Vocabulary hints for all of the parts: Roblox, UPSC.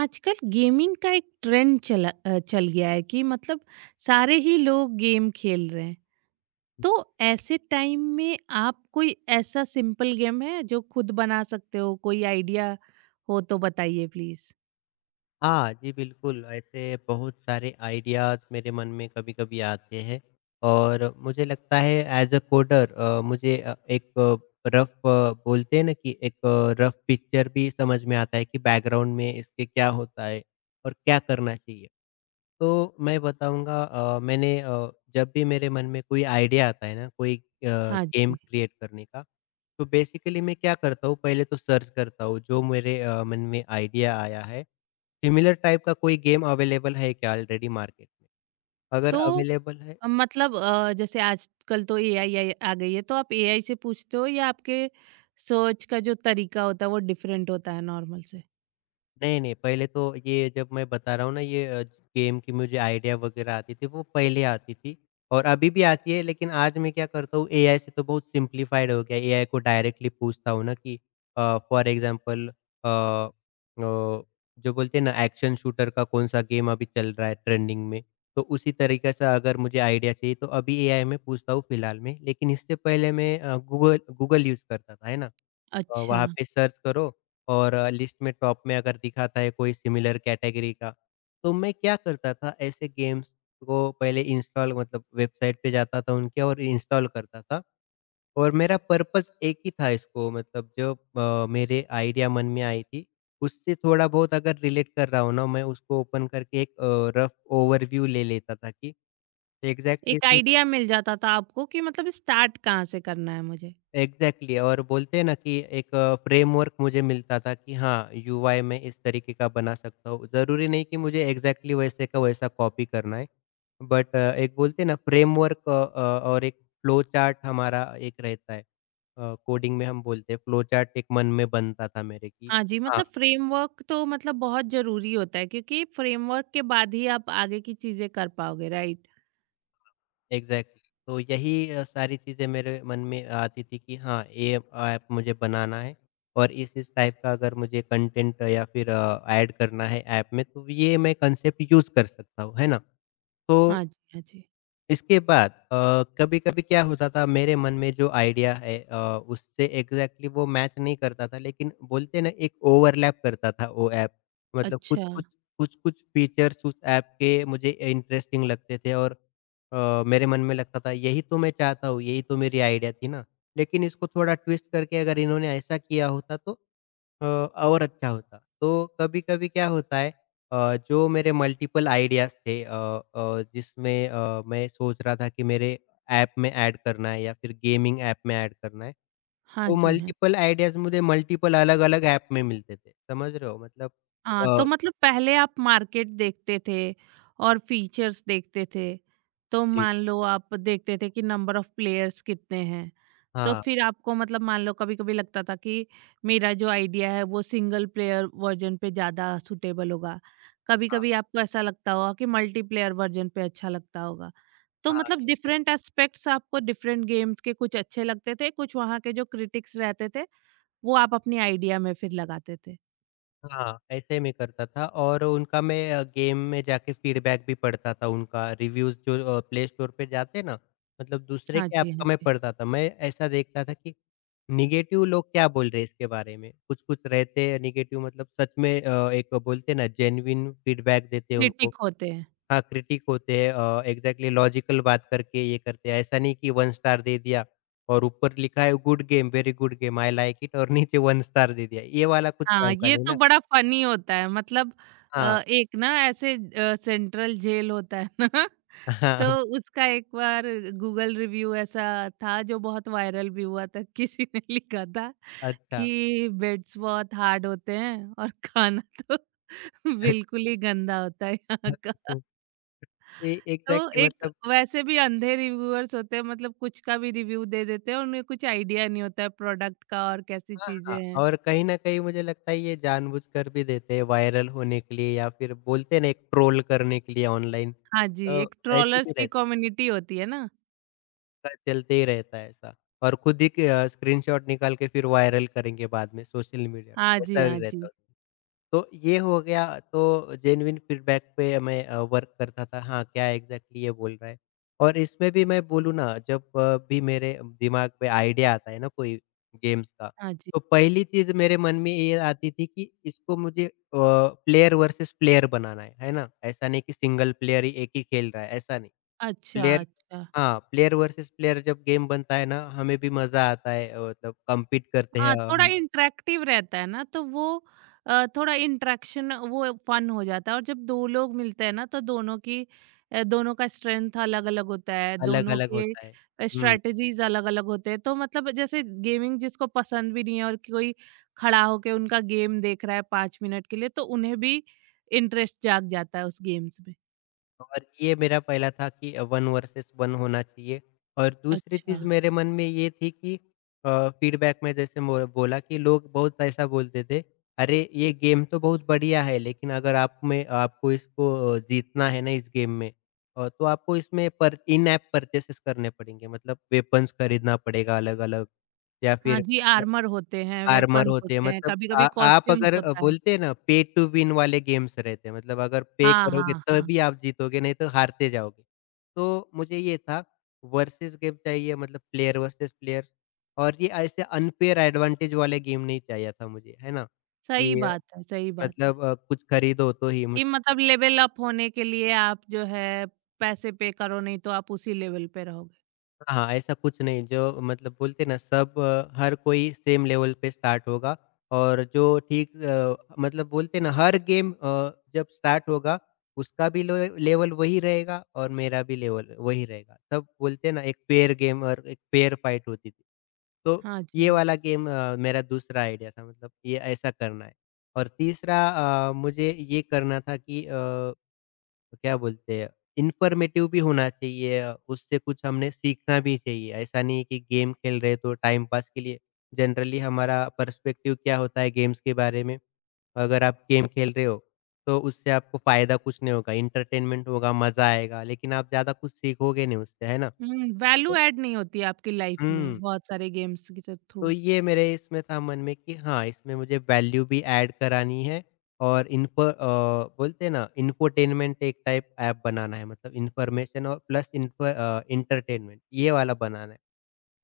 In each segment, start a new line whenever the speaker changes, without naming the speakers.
आजकल गेमिंग का एक ट्रेंड चल गया है कि मतलब सारे ही लोग गेम खेल रहे हैं। तो ऐसे टाइम में आप कोई ऐसा सिंपल गेम है जो खुद बना सकते हो, कोई आइडिया हो तो बताइए प्लीज।
हाँ जी, बिल्कुल, ऐसे बहुत सारे आइडियाज़ मेरे मन में कभी-कभी आते हैं और मुझे लगता है एज़ अ कोडर मुझे एक रफ़ बोलते हैं ना कि एक रफ़ पिक्चर भी समझ में आता है कि बैकग्राउंड में इसके क्या होता है और क्या करना चाहिए। तो मैं बताऊँगा मैंने जब भी मेरे मन में कोई आइडिया आता है ना कोई
हाँ
गेम
जी।
क्रिएट करने का, तो बेसिकली मैं क्या करता हूँ पहले तो सर्च करता हूँ जो मेरे मन में आइडिया आया है सिमिलर टाइप का कोई गेम अवेलेबल है क्या ऑलरेडी मार्केट में? अगर
तो
अवेलेबल है,
मतलब जैसे आजकल तो एआई आ गई है तो आप एआई से पूछते हो, या आपके सर्च का जो तरीका होता है वो डिफरेंट होता है नॉर्मल से।
नहीं, नहीं, पहले तो ये जब मैं बता रहा हूँ ना गेम की मुझे आइडिया वग़ैरह आती थी, वो पहले आती थी और अभी भी आती है लेकिन आज मैं क्या करता हूँ एआई से तो बहुत सिम्प्लीफाइड हो गया है। एआई को डायरेक्टली पूछता हूँ ना कि फॉर एग्ज़ाम्पल अ अ, जो बोलते हैं ना एक्शन शूटर का कौन-सा गेम अभी चल रहा है ट्रेंडिंग में, तो उसी तरीके से अगर मुझे आइडिया चाहिए तो अभी एआई में पूछता हूँ फिलहाल में। लेकिन इससे पहले मैं गूगल गूगल यूज़ करता था, है ना?
अच्छा।
वहाँ पे सर्च करो और लिस्ट में टॉप में अगर दिखाता है कोई सिमिलर कैटेगरी का, तो मैं क्या करता था ऐसे गेम्स को पहले इंस्टॉल मतलब वेबसाइट पे जाता था उनके और इंस्टॉल करता था और मेरा पर्पस एक ही था इसको मतलब जो मेरे आइडिया मन में आई थी, उससे थोड़ा बहुत अगर रिलेट कर रहा हूँ ना मैं उसको ओपन करके एक रफ ओवरव्यू ले लेता था कि एग्ज़ैक्टली
एक
इसमें
आइडिया मिल जाता था आपको कि मतलब स्टार्ट कहाँ से करना है मुझे।
एग्ज़ैक्टली और बोलते हैं ना कि एक फ्रेमवर्क मुझे मिलता था कि हाँ, यूआई मैं इस तरीके का बना सकता हूँ। ज़रूरी नहीं कि मुझे एग्ज़ैक्टली वैसे का वैसा कॉपी करना है। बट एक बोलते हैं ना फ्रेमवर्क और एक फ्लो चार्ट हमारा एक रहता है। कोडिंग में हम बोलते हैं फ्लो चार्ट एक मन में बनता था मेरे कि
हाँ जी,
हाँ,
मतलब फ्रेमवर्क तो मतलब बहुत ज़रूरी होता है, क्योंकि फ्रेमवर्क के बाद ही आप आगे की चीज़ें कर पाओगे, राइट?
एग्ज़ैक्टली, तो यही सारी चीज़ें मेरे मन में आती थी कि हाँ, ये ऐप मुझे बनाना है और इस टाइप का अगर मुझे कंटेंट या फिर ऐड करना है ऐप में तो ये मैं कंसेप्ट यूज़ कर सकता हूँ, है ना? तो
हाँ जी, हाँ जी।
इसके बाद कभी-कभी क्या होता था मेरे मन में जो आइडिया है उससे एग्ज़ैक्टली वो मैच नहीं करता था लेकिन बोलते हैं ना एक ओवरलैप करता था वो ऐप। मतलब
अच्छा,
कुछ-कुछ, कुछ-कुछ फीचर्स उस ऐप के मुझे इंटरेस्टिंग लगते थे और मेरे मन में लगता था यही तो मैं चाहता हूँ, यही तो मेरी आइडिया थी ना। लेकिन इसको थोड़ा ट्विस्ट करके अगर इन्होंने ऐसा किया होता तो और अच्छा होता। तो कभी-कभी क्या होता है जो मेरे मल्टीपल आइडियाज़ थे जिसमें मैं सोच रहा था कि मेरे ऐप में ऐड करना है या फिर गेमिंग ऐप में ऐड करना है।
हाँ
तो
जी, हाँ जी।
मल्टीपल आइडियाज़ मुझे मल्टीपल अलग-अलग ऐप में मिलते थे, समझ रहे हो? मतलब
हाँ, तो
अ,
मतलब पहले आप मार्केट देखते थे और फीचर्स देखते थे। तो
जी,
मान लो आप देखते थे कि नंबर ऑफ प्लेयर्स कितने हैं। तो
हाँ,
फिर आपको मतलब मान लो कभी-कभी लगता था कि मेरा जो आइडिया है वो सिंगल प्लेयर वर्ज़न पे ज़्यादा सूटेबल होगा।
हाँ,
कभी-कभी आपको ऐसा लगता होगा कि मल्टीप्लेयर वर्ज़न पे अच्छा लगता होगा। तो
हाँ,
मतलब
इग्ज़ैक्ट
डिफरेंट एस्पेक्ट्स आपको डिफरेंट गेम्स के कुछ अच्छे लगते थे, कुछ वहाँ के जो क्रिटिक्स रहते थे, वो आप अपनी आइडिया में फिर लगाते थे।
हाँ, ऐसे मैं करता था और उनका मैं गेम में जाके फीडबैक भी पढ़ता था उनका, रिव्यूज़ जो प्ले स्टोर पे जाते हैं ना, मतलब दूसरे
हाँ
के ऐप
जी, हाँ
का मैं
जी।
पढ़ता था। मैं ऐसा देखता था कि नेगेटिव लोग क्या बोल रहे हैं इसके बारे में? कुछ-कुछ रहते हैं नेगेटिव मतलब सच में एक बोलते हैं ना जेन्युइन फीडबैक देते हैं उनको।
क्रिटिक होते हैं।
हाँ, क्रिटिक होते हैं एग्ज़ैक्टली लॉजिकल बात करके ये करते हैं। ऐसा नहीं कि 1 स्टार दे दिया और ऊपर लिखा है good game, very good game, I like it और नीचे 1 स्टार दे दिया। ये वाला कुछ
हाँ,
काम का
ये
नहीं
तो
ना।
बड़ा फ़नी होता है, मतलब अ,
हाँ, हाँ,
एक ना ऐसे सेंट्रल जेल होता है ना, तो उसका एक बार गूगल रिव्यू ऐसा था जो बहुत वायरल भी हुआ था। किसी ने लिखा था
अच्छा।
कि बेड्स बहुत हार्ड होते हैं और खाना तो बिल्कुल ही गंदा होता है यहाँ का।
ए
तो
एग्ज़ैक्टली
एक
मतलब
वैसे भी अंधे रिव्यूअर्स होते हैं, मतलब कुछ का भी रिव्यू दे देते हैं, उन्हें कुछ आइडिया नहीं होता है प्रोडक्ट का और कैसी
हाँ,
चीजें
हाँ
हैं।
और कहीं न कहीं मुझे लगता है ये जानबूझकर भी देते हैं वायरल होने के लिए या फिर बोलते हैं ना एक ट्रोल करने के लिए ऑनलाइन।
हाँ जी,
तो
एक
ऐसे भी
ट्रोलर्स की
रहता
कम्युनिटी होती है ना?
है, चलते ही रहता है ऐसा और खुद ही के स्क्रीनशॉट निकाल के फिर वायरल करेंगे बाद में सोशल मीडिया
हाँ
पे,
जी,
ऐसा भी
हाँ
रहता
जी।
है। तो ये हो गया तो जेन्युइन फीडबैक पे मैं वर्क करता था, हाँ, क्या एग्ज़ैक्टली ये बोल रहा है। और इसमें भी मैं बोलूँ ना जब भी मेरे दिमाग पे आइडिया आता है ना कोई गेम्स का,
हाँ जी,
तो
हाँ जी।
पहली चीज़ मेरे मन में ये आती थी कि इसको मुझे प्लेयर वर्सेस प्लेयर बनाना है ना? ऐसा नहीं कि सिंगल प्लेयर ही एक ही खेल रहा है, ऐसा नहीं।
अच्छा,
प्लेयर
अच्छा।
हाँ, प्लेयर वर्सेस प्लेयर जब गेम बनता है ना, हमें भी मज़ा आता है मतलब कॉम्पीट करते
हाँ,
हैं
थोड़ा
हम
इंटरेक्टिव रहता है ना, तो वो थोड़ा इंटरेक्शन वो फन हो जाता है, और जब दो लोग मिलते हैं ना तो दोनों का स्ट्रेंथ अलग अलग होता है, दोनों
अलग-अलग होता है।
के
हुँ।
स्ट्रेटजीज अलग अलग होते हैं। तो मतलब जैसे गेमिंग जिसको पसंद भी नहीं है और कोई खड़ा होके उनका गेम देख रहा है 5 मिनट के लिए, तो उन्हें भी इंटरेस्ट जाग जाता है उस गेम्स में।
और ये मेरा पहला था कि 1 वर्सेस 1 होना चाहिए और दूसरी
अच्छा।
चीज़ मेरे मन में ये थी कि फीडबैक में जैसे मो बोला कि लोग बहुत ऐसा बोलते थे, "अरे! ये गेम तो बहुत बढ़िया है लेकिन अगर आप में आपको इसको जीतना है ना इस गेम में तो आपको इसमें पर इन ऐप परचेसेस करने पड़ेंगे मतलब वेपन्स खरीदना पड़ेगा अलग-अलग या
हाँ
फिर
जी, आर्मर होते हैं,
आर्मर
वेपन्स
होते हैं
होते हैं,
मतलब
कभी कभी
आ आप
कॉस्ट्यूम्स
अगर
होता है।
बोलते हैं ना पे टू विन वाले गेम्स रहते हैं मतलब अगर पे
हाँ,
करोगे
हाँ, हाँ।
तभी आप जीतोगे नहीं तो हारते जाओगे। तो मुझे ये था वर्सेस गेम चाहिए मतलब प्लेयर वर्सेस प्लेयर और ये ऐसे अनफेयर एडवांटेज वाले गेम नहीं चाहिए था मुझे, है ना?
सही
कि
बात है, सही बात है।
मतलब कुछ खरीदो तो ही मुझ
कि मतलब लेवल अप होने के लिए आप जो है पैसे पे करो, नहीं तो आप उसी लेवल पे रहोगे।
हाँ, ऐसा कुछ नहीं जो मतलब बोलते ना सब हर कोई सेम लेवल पे स्टार्ट होगा और जो ठीक मतलब बोलते ना हर गेम जब स्टार्ट होगा उसका भी लो लेवल वही रहेगा और मेरा भी लेवल वही रहेगा। तब बोलते ना एक पेयर गेम और एक पेयर फाइट होती थी। तो
हाँ जी,
ये
हाँ जी।
वाला गेम मेरा दूसरा आइडिया था मतलब ये ऐसा करना है और तीसरा मुझे ये करना था कि तो क्या बोलते हैं, इन्फॉर्मेटिव भी होना चाहिए उससे कुछ हमने सीखना भी चाहिए। ऐसा नहीं है कि गेम खेल रहे तो टाइम पास के लिए। जनरली हमारा पर्सपेक्टिव क्या होता है गेम्स के बारे में, अगर आप गेम खेल रहे हो तो उससे आपको फ़ायदा कुछ नहीं होगा, एंटरटेनमेंट होगा, मज़ा आएगा, लेकिन आप ज़्यादा कुछ सीखोगे नहीं उससे, है ना?
हुँ, वैल्यू
तो
ऐड नहीं होती आपकी लाइफ में
हुँ।
बहुत सारे गेम्स के थ
तो
थ्रू।
ये मेरे इसमें था मन में कि हाँ, इसमें मुझे वैल्यू भी ऐड करानी है और इन्फ़ो बोलते हैं ना इन्फ़ोटेनमेंट एक टाइप ऐप बनाना है मतलब इन्फ़ॉर्मेशन और प्लस इन्फ़ो एंटरटेनमेंट ये वाला बनाना है।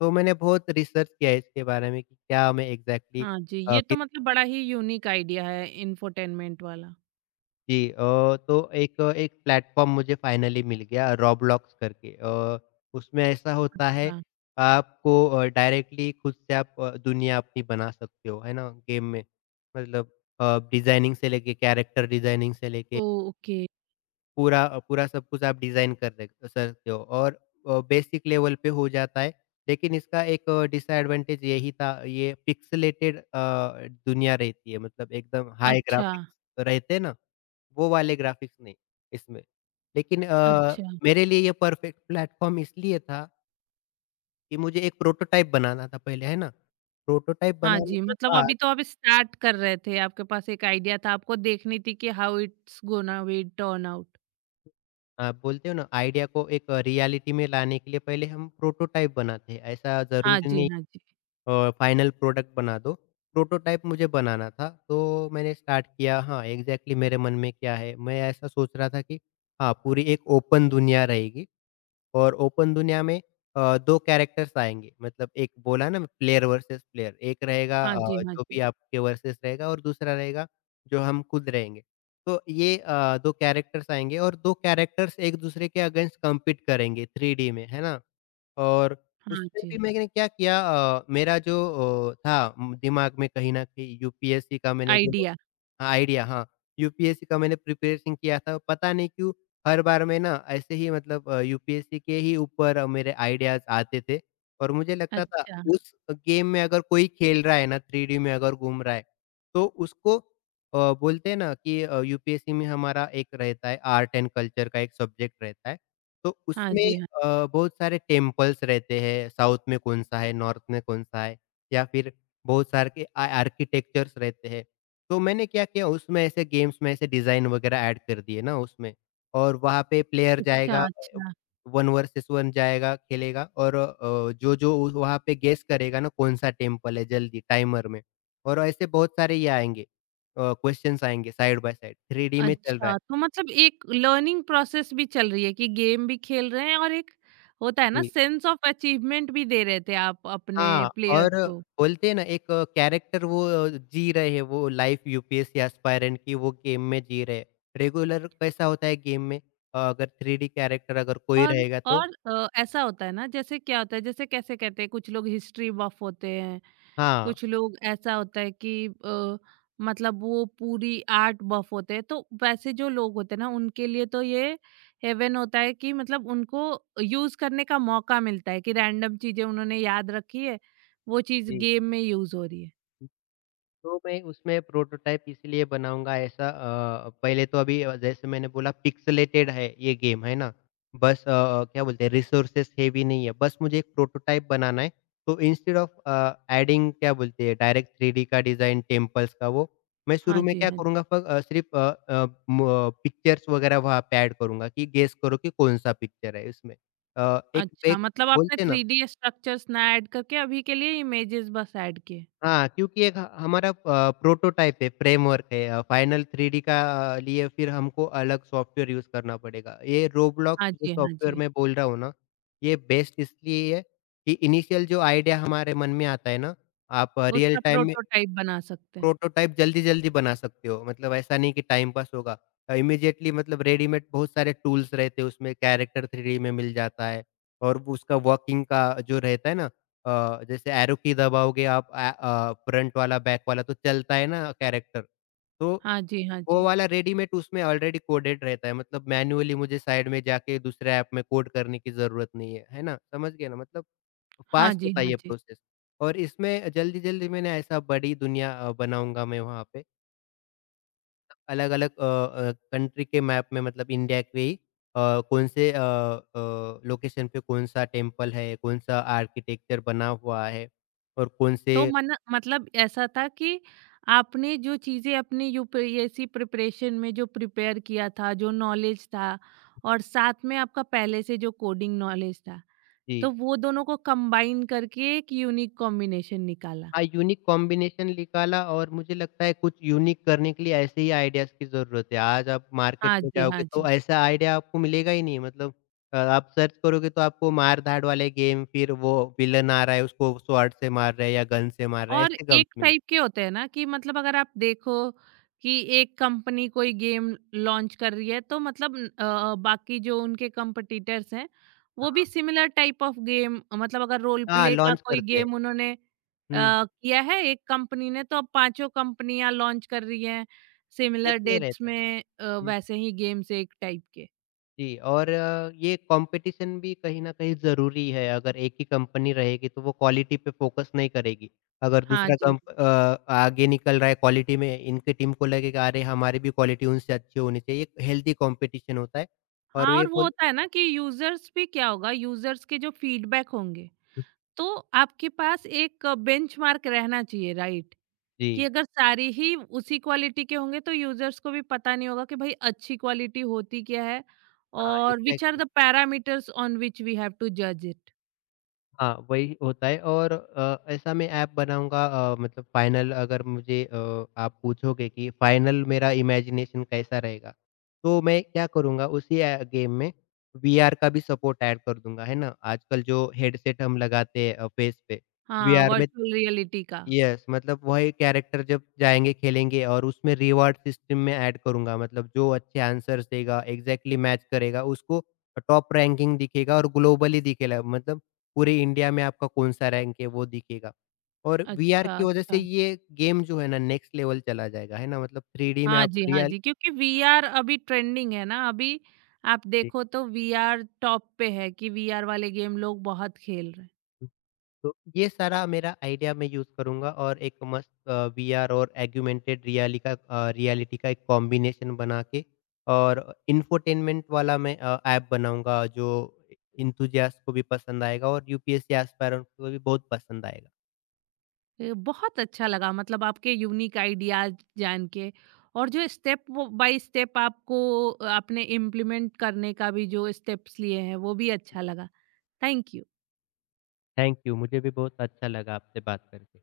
तो मैंने बहुत रिसर्च किया है इसके बारे में कि क्या मैं एग्ज़ैक्टली
हाँ जी, ये तो
कि
मतलब बड़ा ही यूनिक आइडिया है इन्फोटेनमेंट वाला।
जी तो एक एक प्लेटफ़ॉर्म मुझे फाइनली मिल गया रॉब्लॉक्स करके, उसमें ऐसा होता है
अच्छा,
आपको डायरेक्टली खुद से आप दुनिया अपनी बना सकते हो, है ना? गेम में मतलब डिज़ाइनिंग से लेके कैरेक्टर डिज़ाइनिंग से लेके
ओह! ओके।
पूरा पूरा सब कुछ आप डिज़ाइन कर दे सकते हो और बेसिक लेवल पे हो जाता है। लेकिन इसका एक डिसएडवांटेज यही था ये पिक्सेलेटेड दुनिया रहती है मतलब एकदम हाई
अच्छा,
ग्राफ़िक्स रहते हैं ना? वो वाले ग्राफ़िक्स नहीं, इसमें। लेकिन हुँ।
अच्छा।
मेरे लिए ये परफ़ेक्ट प्लेटफ़ॉर्म इसलिए था कि मुझे एक प्रोटोटाइप बनाना था पहले, है ना? प्रोटोटाइप
हाँ
बनाने
जी,
के
मतलब अभी
बाद
तो आप स्टार्ट कर रहे थे, आपके पास एक आइडिया था, आपको देखनी थी कि how it's gonna be turn out.
आप बोलते हो ना आइडिया को एक रियलिटी में लाने के लिए पहले हम प्रोटोटाइप बनाते हैं। ऐसा
हाँ
ज़रूरी
जी,
नहीं
हाँ जी।
फ़ाइनल प्रोडक्ट बना दो। प्रोटोटाइप मुझे बनाना था, तो मैंने स्टार्ट किया हाँ, एग्ज़ैक्टली मेरे मन में क्या है? मैं ऐसा सोच रहा था कि हाँ, पूरी एक ओपन दुनिया रहेगी। और ओपन दुनिया में 2 कैरेक्टर्स आएँगे मतलब एक बोला ना प्लेयर वर्सेस प्लेयर, एक रहेगा
हाँ जी, हाँ
जो
जी।
भी आपके वर्सेस रहेगा और दूसरा रहेगा जो हम खुद रहेंगे। तो ये 2 कैरेक्टर्स आएँगे और 2 कैरेक्टर्स एक-दूसरे के अगेंस्ट कम्पीट करेंगे 3D में, है ना? और
हाँ
उसमें
जी,
भी मैंने क्या किया मेरा जो दिमाग में कहीं न कहीं यूपीएससी का मैंने जो
आइडिया।
हाँ, आइडिया हाँ, यूपीएससी का मैंने प्रिपरेशन किया था। पता नहीं क्यों हर बार मैं ना ऐसे ही मतलब यूपीएससी के ही ऊपर मेरे आइडियाज़ आते थे और मुझे लगता था
अच्छा।
उस गेम में अगर कोई खेल रहा है ना, 3D में अगर घूम रहा है, तो उसको बोलते हैं ना कि यूपीएससी में हमारा एक रहता है, आर्ट एंड कल्चर का एक सब्जेक्ट रहता है। तो
हाँ
उसमें
जी, हाँ।
बहुत सारे टेम्पल्स रहते हैं, साउथ में कौन-सा है, नॉर्थ में कौन-सा है, या फिर बहुत सारे के आ आर्किटेक्चर्स रहते हैं। तो मैंने क्या किया, उसमें ऐसे गेम्स में ऐसे डिज़ाइन वगैरह ऐड कर दिए ना उसमें, और वहाँ पे प्लेयर
अच्छा,
जाएगा। अच्छा।
अच्छा।
वन वर्सेस वन जाएगा, खेलेगा और जो-जो उ वहाँ पे गेस करेगा ना कौन-सा टेम्पल है जल्दी टाइमर में, और ऐसे बहुत सारे ये आएँगे क्वेश्चन्स आएँगे साइड बाय साइड, 3 डी में चल रहा
अच्छा,
है।
तो मतलब एक लर्निंग प्रोसेस भी चल रही है कि गेम भी खेल रहे हैं, और एक होता है ना
जी।
सेंस ऑफ अचीवमेंट, भी दे रहे थे आप अपने
हाँ, और
प्लेयर्स को।
बोलते हैं ना एक कैरेक्टर वो जी रहे हैं, वो लाइफ यूपीएससी एस्पायरेंट की वो गेम में जी रहे हैं। रेगुलर कैसा होता है गेम में अगर 3D कैरेक्टर अगर कोई
और
रहेगा तो
और ऐसा होता है ना, जैसे क्या होता है, जैसे कैसे कहते हैं, कुछ लोग हिस्ट्री बफ होते हैं,
हाँ,
कुछ लोग ऐसा होता है कि मतलब वो पूरी आर्ट बफ होते हैं। तो वैसे जो लोग होते हैं ना, उनके लिए तो ये हेवन होता है कि मतलब उनको यूज करने का मौका मिलता है कि रैंडम चीजें उन्होंने याद रखी है, वो चीज
जी।
गेम में यूज हो रही है।
तो मैं उसमें प्रोटोटाइप इसलिए बनाऊँगा ऐसा पहले तो अभी जैसे मैंने बोला पिक्सेलेटेड है ये गेम, है ना? बस क्या बोलते हैं, रिसोर्सेस हेवी नहीं है, बस मुझे एक प्रोटोटाइप बनाना है। तो इंस्टेड ऑफ एडिंग क्या बोलते हैं डायरेक्ट 3D का डिज़ाइन टेम्पल्स का वो, मैं
हाँ
शुरू में
जी,
क्या
हाँ जी।
करूँगा सिर्फ़ अ अ, म पिक्चर्स वगैरह वहाँ पे ऐड करूँगा कि गेस करो कि कौन-सा पिक्चर है इसमें। एक
अच्छा,
एक
मतलब आपने
बोलते हैं ना
3D स्ट्रक्चर्स ना ऐड करके, अभी के लिए इमेजेस बस ऐड किए।
हाँ, क्योंकि एक ह हमारा प्रोटोटाइप है, फ्रेमवर्क है फाइनल 3D का लिए फिर हमको अलग सॉफ्टवेयर यूज़ करना पड़ेगा। ये रोब्लॉक्स
हाँ
जो
जी, हाँ
सॉफ्टवेयर
जी।
मैं बोल रहा हूँ ना, ये बेस्ट इसलिए है कि इनिशियल जो आइडिया हमारे मन में आता है ना, आप रियल
उसका
टाइम
प्रोटोटाइप बना सकते हैं।
प्रोटोटाइप जल्दी-जल्दी बना सकते हो, मतलब ऐसा नहीं कि टाइम पास होगा। इमीडिएटली मतलब रेडीमेड बहुत सारे टूल्स रहते हैं उसमें, कैरेक्टर 3 डी में मिल जाता है और वो उसका वर्किंग का जो रहता है ना अ, जैसे एरो की दबाओगे आप फ्रंट वाला, बैक वाला तो चलता है ना कैरेक्टर, तो
हाँ जी, हाँ
वो
जी।
वाला रेडीमेड उसमें ऑलरेडी कोडेड रहता है, मतलब मैन्युअली मुझे साइड में जाके दूसरे ऐप में कोड करने की ज़रूरत नहीं है, है ना? समझ गए ना? मतलब
हाँ
फ़ास्ट
जी,
होता है
हाँ
ये
जी।
प्रोसेस, और इसमें जल्दी-जल्दी मैंने ऐसा बड़ी दुनिया बनाऊँगा मैं वहाँ पे। अलग-अलग कंट्री के मैप में, मतलब इंडिया के ही कौन से लोकेशन पे कौन-सा टेम्पल है, कौन-सा आर्किटेक्चर बना हुआ है और कौन से
तो मन मतलब ऐसा था कि आपने जो चीज़ें अपने यूपीएससी प्रिपरेशन में जो प्रिपेयर किया था, जो नॉलेज था, और साथ में आपका पहले से जो कोडिंग नॉलेज था,
जी।
तो वो दोनों को कंबाइन करके एक यूनिक कॉम्बिनेशन निकाला।
हाँ, यूनिक कॉम्बिनेशन निकाला और मुझे लगता है कुछ यूनिक करने के लिए ऐसे ही आइडियाज़ की ज़रूरत है। आज आप मार्केट
हाँ
में
जी,
जाओगे
हाँ
तो
जी।
ऐसा आइडिया आपको मिलेगा ही नहीं, मतलब आप सर्च करोगे तो आपको मार-धाड़ वाले गेम, फिर वो विलन आ रहा है उसको स्वॉर्ड से मार रहा है या गन से मार रहा है,
और
ऐसे गम्स
एक
मिलेंगे।
टाइप के होते हैं ना, कि मतलब अगर आप देखो कि एक कंपनी कोई गेम लॉन्च कर रही है, तो मतलब बाकी जो उनके कंपटीटर्स हैं वो
हाँ,
भी सिमिलर टाइप ऑफ गेम, मतलब अगर रोल
हाँ,
प्ले का
लॉन्च
कोई
करते हैं।
गेम उन्होंने
हुँ,
किया है एक कंपनी ने, तो अब पांचों कंपनियां लॉन्च कर रही हैं सिमिलर
वैसे ही
डेट्स
रहता है।
में वैसे ही गेम्स एक टाइप के।
जी, और ये कंपटीशन भी कहीं न कहीं ज़रूरी है, अगर एक ही कंपनी रहेगी तो वो क्वालिटी पे फोकस नहीं करेगी। अगर
हाँ
दूसरा
जी।
आगे निकल रहा है क्वालिटी में, इनकी टीम को लगेगा अरे हमारी भी क्वालिटी उनसे अच्छी होनी चाहिए, एक हेल्दी कंपटीशन होता है और
हाँ,
ये
और वो
बोल
होता है ना कि यूजर्स भी क्या होगा, यूजर्स के जो फीडबैक होंगे, तो आपके पास एक बेंचमार्क रहना चाहिए, राइट? कि
जी,
अगर सारी ही उसी क्वालिटी के होंगे, तो यूजर्स को भी पता नहीं होगा कि भाई अच्छी क्वालिटी होती क्या है,
हाँ,
और which are
exactly.
The parameters on which we have to जज इट।
हाँ, वही होता है। और ऐसा मैं ऐप बनाऊँगा। मतलब फ़ाइनल अगर मुझे आप पूछोगे कि फ़ाइनल मेरा इमेजिनेशन कैसा रहेगा, तो मैं क्या करूँगा उसी ए गेम में वीआर का भी सपोर्ट ऐड कर दूँगा, है ना? आजकल जो हेडसेट हम लगाते हैं फेस पे,
हाँ,
वीआर में,
वर्चुअल रियलिटी का।
यस, मतलब वही कैरेक्टर जब जाएँगे खेलेंगे, और उसमें रिवार्ड सिस्टम में ऐड करूँगा, मतलब जो अच्छे आंसर्स देगा, एग्ज़ैक्टली मैच करेगा उसको टॉप रैंकिंग दिखेगा और ग्लोबली दिखेगा, मतलब पूरे इंडिया में आपका कौन-सा रैंक है वो दिखेगा। और वीआर
अच्छा,
की वज़ह से
अच्छा।
ये गेम जो है ना नेक्स्ट लेवल चला जाएगा, है ना? मतलब 3D में
हाँ
आप
जी, हाँ
रियल
जी, क्योंकि वीआर अभी ट्रेंडिंग है ना, अभी आप
जी।
देखो तो वीआर टॉप पे है, कि वीआर वाले गेम लोग बहुत खेल रहे हैं।
तो ये सारा मेरा आइडिया मैं यूज़ करूँगा और एक मस्त वीआर और ऑगमेंटेड रियलिटी का एक कॉम्बिनेशन बना के और इंफोटेनमेंट वाला मैं ऐप बनाऊँगा जो इंथुजियास्ट को भी पसंद आएगा और यूपीएससी एस्पायरेंट को भी बहुत पसंद आएगा।
ए, बहुत अच्छा लगा, मतलब आपके यूनिक आइडियाज जान के, और जो स्टेप बाय स्टेप आपको आपने इम्प्लीमेंट करने का भी जो स्टेप्स लिए हैं वो भी अच्छा लगा। Thank you.
थैंक यू, मुझे भी बहुत अच्छा लगा आपसे बात करके।